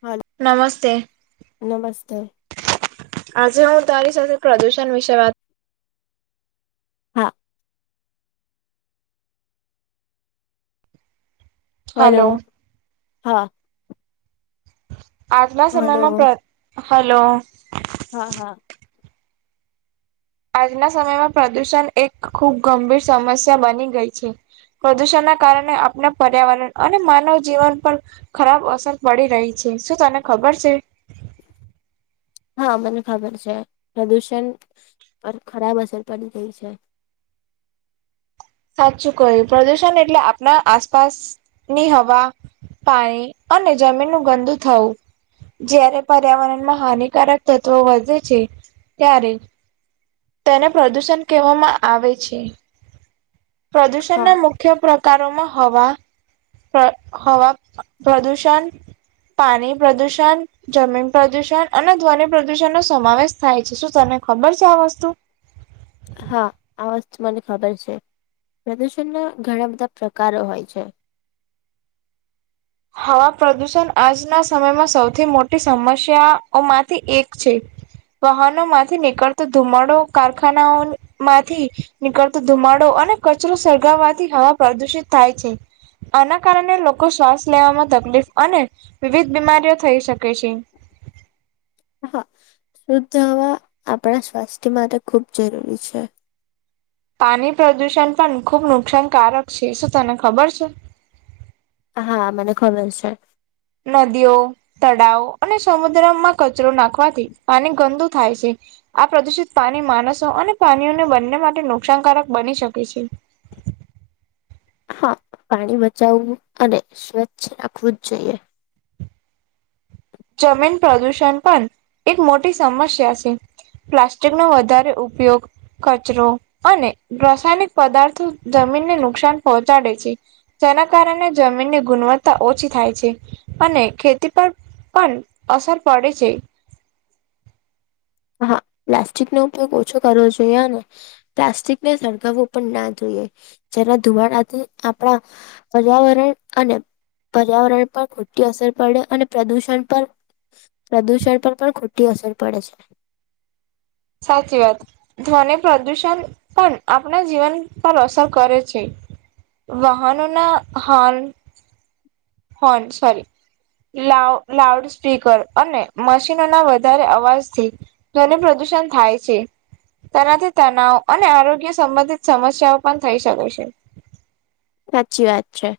Hello નમસ્તે. નમસ્તે. આજે હું તારી સાથે પ્રદૂષણ વિશે વાત હા હલો હા આજલા સમયમાં હલો. પ્ર હલો હા હા આજના સમય માં પ્રદૂષણ એક ખૂબ ગંભીર સમસ્યા બની ગઈ છે. પ્રદૂષણના કારણે આપણે પર્યાવરણ અને માનવ જીવન પણ ખરાબ અસર પડી રહી છે શું તને ખબર છે? [inaudible] હા મને ખબર છે પ્રદુષણ પર ખરાબ અસર પડી રહી છે. સાચું કહ્યું પ્રદૂષણ એટલે આપણા આસપાસ ની હવા પાણી અને જમીનનું ગંદુ થવું જયારે પર્યાવરણ માં હાનિકારક તત્વો વધે છે ત્યારે તેને પ્રદુષણ કહેવામાં આવે છે હા પ્રદુષણના મુખ ખ્ય પ્રકારોમાં હવા પ્ર હવા પ્રદુષણ પાણી પ્રદૂષણ. જમીન પ્રદુષણ અને ધ્વનિ પ્રદુષણ નો સમાવેશ થાય છે શું તને ખબર છે આ વસ્તુ? હા આ વસ્તુ મને ખબર છે પ્રદૂષણના ઘણા બધા પ્રકારો હોય છે. હવા પ્રદુષણ આજના સમયમાં સૌથી મોટી સમસ્યાઓ માંથી એક છે. વાહનો માંથી નીકળતો ધુમડો કારખાના ઓ ન માંથી નીકળતો ધુમાડો અને કચરો સળગાવવાથી હવા પ્રદુષિત થાય છે. આના કારણે લોકો શ્વાસ લેવામાં તકલીફ અને વિવિધ બીમારીઓ થઈ શકે છે. હા શુદ્ધ હવા આપણા સ્વાસ્થ્ય માટે ખૂબ જરૂરી છે. પાણી પ્રદુષણ પણ ખુબ નુકસાનકારક છે શું તને ખબર છે? હા મને ખબર છે. નદીઓ તળાવ અને સમુદ્રમાં કચરો નાખવાથી પાણી ગંદુ થાય છે. આ પ્રદુષિત પાણી માણસો અને પ્રણીઓને બંને માટે નુકસાનકારક બની શકે છે. હા પાણી બચાવવું અને સ્વચ્છ રાખવું જ જોઈએ. જમીન પ્રદૂષણ પણ એક મોટી સમસ્યા છે. પ્લાસ્ટિકનો વધારે ઉપયોગ. કચરો અને રાસાયણિક પદાર્થો જમીનને નુકસાન પહોંચાડે છે. જેના કારણે જમીનની ગુણવત્તા ઓછી થાય છે અને ખેતી પર પણ અસર પડે છે. હા પ્લાસ્ટિક નો ઉપયોગ ઓછો કરવો જોઈએ ને પ્લાસ્ટિકને સળગાવવું પણ ના જોઈએ જરા ધુવાડાથી આપણા પર્યાવરણ અને પર્યાવરણ પર ખોટી અસર પડે અને પ્રદૂષણ પર પ્રદૂષણ પર પણ ખોટી અસર પડે છે. સાચી વાત ધ્વની પ્રદૂષણ પણ આપણા જીવન પર અસર કરે છે. વાહનો ના હોરન હોન સોરી લાઉ લાઉડ સ્પીકર અને મશીનોના વધારે અવાજથી ધ્વન ની પ્રદૂષણ થાય છે તેનાથી તનાવ અને આરોગ્ય સંબંધિત સમસ્યાઓ પણ થઈ શકે છે. સાચી વાત છે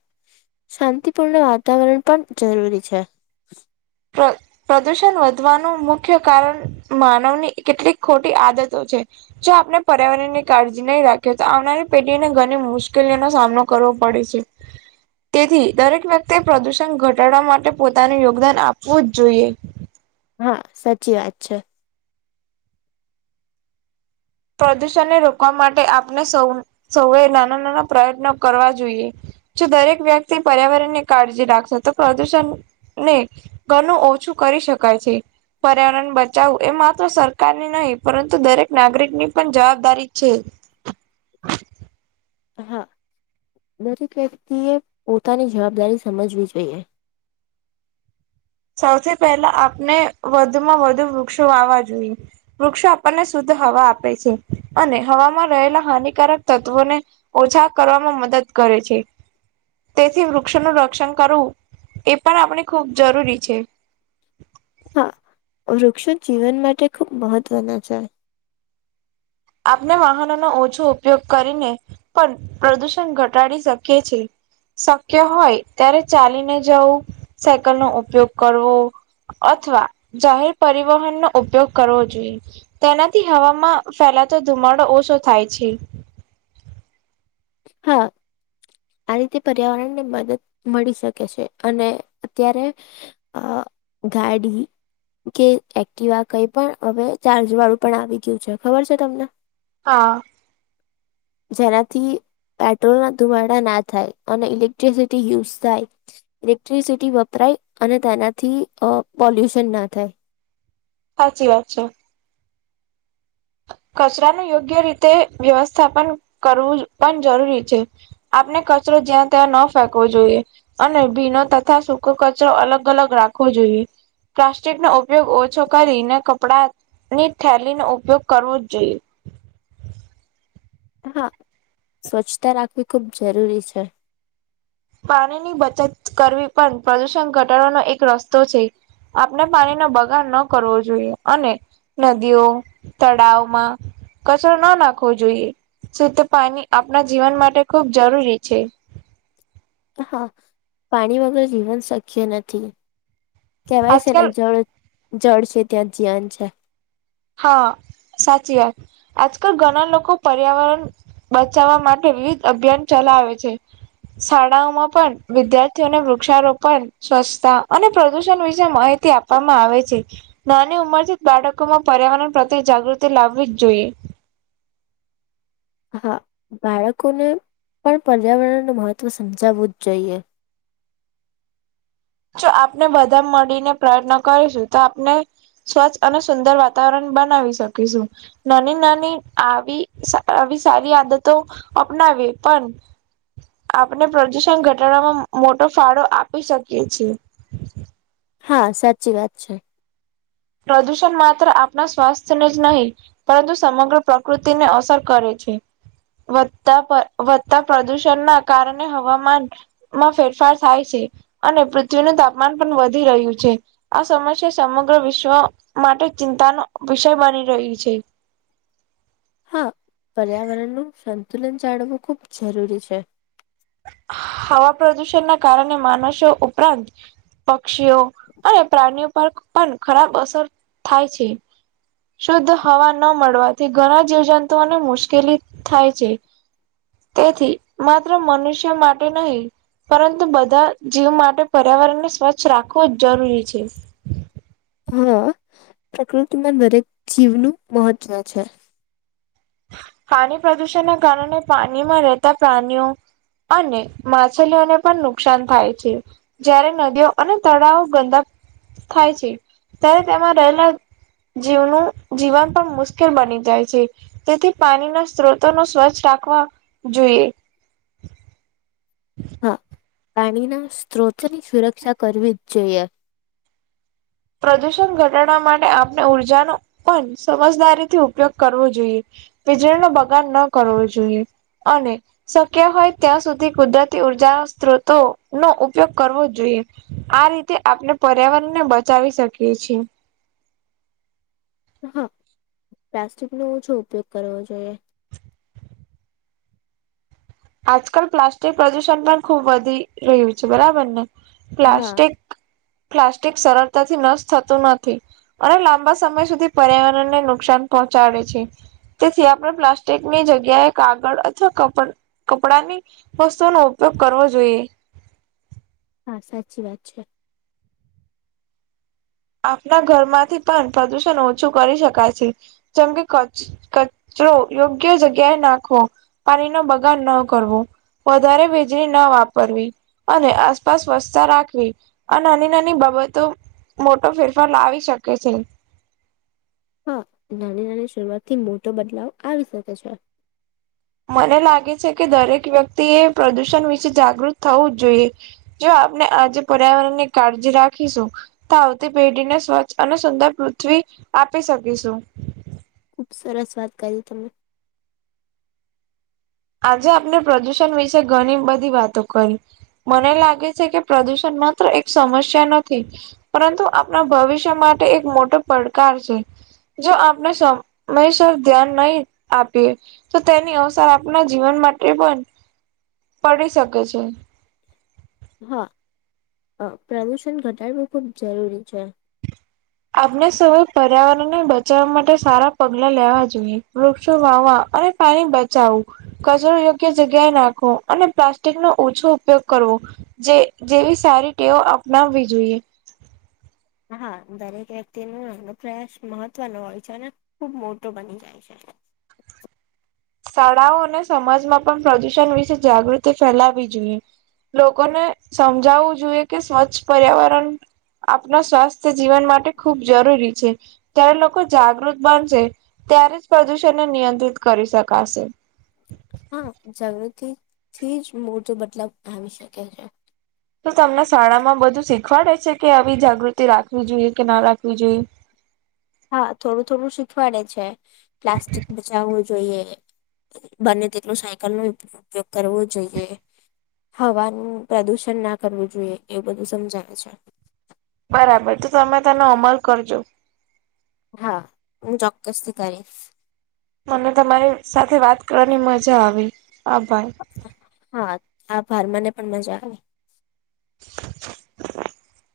શાંતિપૂર્ણ વાતાવરણ પણ જરૂરી છે. હા. પ્રદુષણ વધવાનું મુખ્ય કારણ માનવની કેટલીક ખોટી આદતો છે. જો આપણે પર્યાવરણ ની કાળજી નહી રાખી તો આવનારી પેઢીને ઘણી મુશ્કેલીઓનો સામનો કરવો પડે છે. તેથી દરેક વ્યક્તિએ પ્રદુષણ ઘટાડવા માટે પોતાનું યોગદાન આપવું જ જોઈએ. હા સાચી વાત છે. પ્રદૂષણને રોકવા માટે આપણે સૌ સૌએ નાના નાના પ્રયત્નો કરવા જોઈએ. જો દરેક વ્યક્તિ પર્યાવરણ ની કાળજી રાખશે તો પ્રદુષણને ઘનું ઓછું કરી શકાય છે. પર્યાવરણ બચાવું એ માત્ર સરકારની નહીં પરંતુ દરેક નાગરિક ની પણ જવાબદારી છે. હા દરેક વ્યક્તિ એ પોતાની જવાબદારી સમજવી જોઈએ. સૌથી પહેલા આપણે વધુમાં વધુ વૃક્ષો વાવા જોઈએ. વૃક્ષો આપણને શુદ્ધ હવા આપે છે અને હવામાં રહેલા હાનિકારક તત્વોને ઓછા કરવામાં મદદ કરે છે. તેથી વૃક્ષોનું રક્ષણ કરવું એ પણ આપણે ખૂબ જરૂરી છે. હા વૃક્ષો જીવન માટે ખુબ મહત્વના છે. આપણે વાહનોનો ઓછો ઉપયોગ કરીને પણ પ્રદુષણ ઘટાડી શકીએ છીએ. શક્ય હોય ત્યારે ચાલીને જવું સાયકલ નો ઉપયોગ કરવો અથવા જાહેર પરિવહન નો ઉપયોગ કરવો જોઈએ. તેનાથી હવામાં ફેલાતો ધુમાડો ઓછો થાય છે. હા આ રીતે પર્યાવરણ ને મદદ મળી શકે છે અને અત્યારે આ ગાડી કે એક્ટિવા કઈ પણ હવે ચાર્જ વાળું પણ આવી ગયું છે ખબર છે તમને હા. જેનાથી પેટ્રોલના ધુમાડા ના થાય અને ઇલેક્ટ્રિસિટી યુઝ થાય ઇલેક્ટ્રિસિટી વપરાય અને તેનાથી અ પોલ્યુશન ના થાય. સાચી વાત છે. કચરાનું યોગ્ય રીતે વ્યવસ્થાપન કરવું પણ જરૂરી છે. આપને કચરો જ્યાં ત્યાં ન ફેંકવો જોઈએ. અને ભીનો તથા સૂકો કચરો અલગ અલગ રાખવો જોઈએ. પ્લાસ્ટિક નો ઉપયોગ ઓછો કરીને કપડાની થેલી નો ઉપયોગ કરવો જ જોઈએ. હા સ્વચ્છતા રાખવી ખૂબ જરૂરી છે. પાણીની બચત કરવી પણ પ્રદૂષણ ઘટાડવાનો એક રસ્તો છે. આપણે પાણીનો બગાડ ન કરવો જોઈએ અને નદીઓ, તળાવમાં કચરો ના નાખવો જોઈએ. શુદ્ધ પાણી આપણા જીવન માટે ખુબ જરૂરી છે. હા પાણી વગર જીવન શક્ય નથી. કહેવાય છે આજકાલ ને જળ જળ છે ત્યાં જીવન છે. હા સાચી વાત. આજકાલ ઘણા લોકો પર્યાવરણ બચાવવા માટે વિવિધ અભિયાન ચલાવે છે. શાળાઓમાં પણ વિદ્યાર્થીઓને વૃક્ષારોપણ સ્વચ્છતા અને પ્રદુષણ વિશે માહિતી આપવામાં આવે છે. નાની ઉંમરથી જ બાળકોમાં પર્યાવરણ પ્રત્યે જાગૃતિ લાવવી જ જોઈએ. હા બાળકોને પણ પર્યાવરણનું મહત્ત્વ સમજાવવું જ જોઈએ. જો આપને બધા મળીને પ્રયત્ન કરીશું તો આપને સ્વચ્છ અને સુંદર વાતાવરણ બનાવી શકીશું. નાની નાની આવી આવી સારી આદતો અપનાવી પણ આપણે પ્રદૂષણ ઘટાડવામાં મોટો ફાળો આપી શકીએ છીએ. હા સાચી વાત છે. પ્રદૂષણ માત્ર આપણા સ્વાસ્થ્યને જ નહીં પરંતુ સમગ્ર પ્રકૃતિને અસર કરે છે. વધતા વધતા પ્રદુષણ ના કારણે હવામાન માં ફેરફાર થાય છે. અને પૃથ્વીનું તાપમાન પણ વધી રહ્યું છે. આ સમસ્યા સમગ્ર વિશ્વ માટે ચિંતા નો વિષય બની રહ્યું છે. હા પર્યાવરણનું સંતુલન જાળવવું ખૂબ જરૂરી છે. હવા પ્રદુષણ ના કારણે માણસો ઉપરાંત પક્ષીઓ અને પ્રાણીઓ પર પણ ખરાબ અસર થાય છે. શુદ્ધ હવા ન મળવાથી ઘણા જીવજંતુઓને મુશ્કેલી થાય છે. તેથી માત્ર મનુષ્ય માટે નય પરંતુ બધા જીવ માટે પર્યાવરણને સ્વચ્છ રાખવું જ જરૂરી છે. હા પ્રકૃતિમાં દરેક જીવનું મહત્ત્વ છે. પાણી પ્રદુષણ ના કારણે પાણીમાં રહેતા પ્રાણીઓ અને માછલીઓને પણ નુકસાન થાય છે. જયારે નદીઓ અને તળાવો ગંદા થાય છે ત્યારે તેમાં રહેલા જીવનું જીવન પણ મુશ્કેલ બની જાય છે. તેથી પાણીના સ્ત્રોતો ને સ્વચ્છ રાખવા જોઈએ. હા પાણીના સ્ત્રોતોની સુરક્ષા કરવી જ જોઈએ. પ્રદૂષણ ઘટાડવા માટે આપણે ઉર્જાનો પણ સમજદારીથી ઉપયોગ કરવો જોઈએ. વીજળીનો બગાડ ન કરવો જોઈએ અને શક્ય હોય ત્યાં સુધી કુદરતી ઉર્જા સ્ત્રોતો નો ઉપયોગ કરવો જોઈએ. આ રીતે આપણે પર્યાવરણ ને બચાવી શકીએ છીએ. હા પ્લાસ્ટિકનો ઓછો ઉપયોગ કરવો જોઈએ. આજકાલ પ્લાસ્ટિક પ્રદુષણ પણ ખુબ વધી રહ્યું છે. બરાબર ને હા પ્લાસ્ટિક પ્લાસ્ટિક સરળતાથી નષ્ટ થતું નથી. અને લાંબા સમય સુધી પર્યાવરણને નુકસાન પહોંચાડે છે. તેથી આપણે પ્લાસ્ટિકની જગ્યાએ કાગળ અથવા કપ કપડા ની વસ્તુઓ નો ઉપયોગ કરવો જોઈએ. હા સાચી વાત છે. આપના ઘરમાંથી પણ પ્રદુષણ ઓછું કરી શકાય છે. જેમકે કચ કચરો યોગ્ય જગ્યાએ નાખવો. પાણી નો બગાડ ન કરવો, વધારે વીજળી ના વાપરવી. અને આસપાસ સ્વચ્છતા રાખવી. આ નાની નાની બાબતો મોટો ફેરફાર લાવી શકે છે. હા નાની-નાની શરૂઆત થી મોટો બદલાવ આવી શકે છે. મને લાગે છે કે દરેક વ્યક્તિ એ પ્રદુષણ વિશે જાગૃત થવું જ જોઈએ. જો આપણે આજે પર્યાવરણ ની કાળજી રાખીશું તો આવતી પેઢીને સ્વચ્છ અને સુંદર પૃથ્વી આપી શકીશુ. ખુબ સરસ વાત કરી તમે આજે આપણે પ્રદૂષણ વિશે ઘણી બધી વાતો કરી મને લાગે છે કે પ્રદુષણ માત્ર એક સમસ્યા નથી પરંતુ આપણા ભવિષ્ય માટે એક મોટો પડકાર છે જો આપને સમયસર ધ્યાન નહી આપીએ તો તેની અસર આપના જીવન માટે પણ પડી શકે છે. હા પ્રદુષણ ઘટાડવું ખુબ જરૂરી છે. આપને સૌ પર્યાવરણને બચવા માટે સારા પગલા લેવા જોઈએ વૃક્ષો વાવા અને પાણી બચાઓ કચરો યોગ્ય જગ્યાએ નાખવો અને પ્લાસ્ટિક નો ઓછો ઉપયોગ કરવો. જે જેવી સારી ટેઓ અપનાવવી જોઈએ. હા દરેક વ્યક્તિ ન અનો પ્રયાસ મહત્વનો હોય છે ને ખુબ મોટો બની જાય છે. શાળાઓ અને સમાજમાં પણ પ્રદુષણ વિશે જાગૃતિ ફેલાવી જોઈએ. લોકોને સમજાવવું જોઈએ કે સ્વચ્છ પર્યાવરણ આપણા સ્વાસ્થ્ય જીવન માટે ખૂબ જરૂરી છે. ત્યારે લોકો જાગૃત બનશે ત્યારે જ પ્રદૂષણને નિયંત્રિત કરી શકાશે. હા જાગૃતિ થી જ મોટો બદલાવ આવી શકે છે. તો તમને શાળામાં બધું શીખવાડે છે કે આવી જાગૃતિ રાખવી જોઈએ કે ના રાખવી જોઈએ. હા થોડું થોડું શીખવાડ છે પ્લાસ્ટિક બચાવવું જોઈએ બંને તેટલું સાયકલ નો ઉપયોગ કરવો જોઈએ હવાનું પ્રદુષણ ના કરવું જોઈએ એવું બધું સમજાય છે બરાબર તો તમે તેનો અમલ કરજો હા હું ચોક્કસથી કરીશ મને તમારી સાથે વાત કરવાની મજા આવી આભાર હા આભાર મને પણ મજા આવી. [inaudible]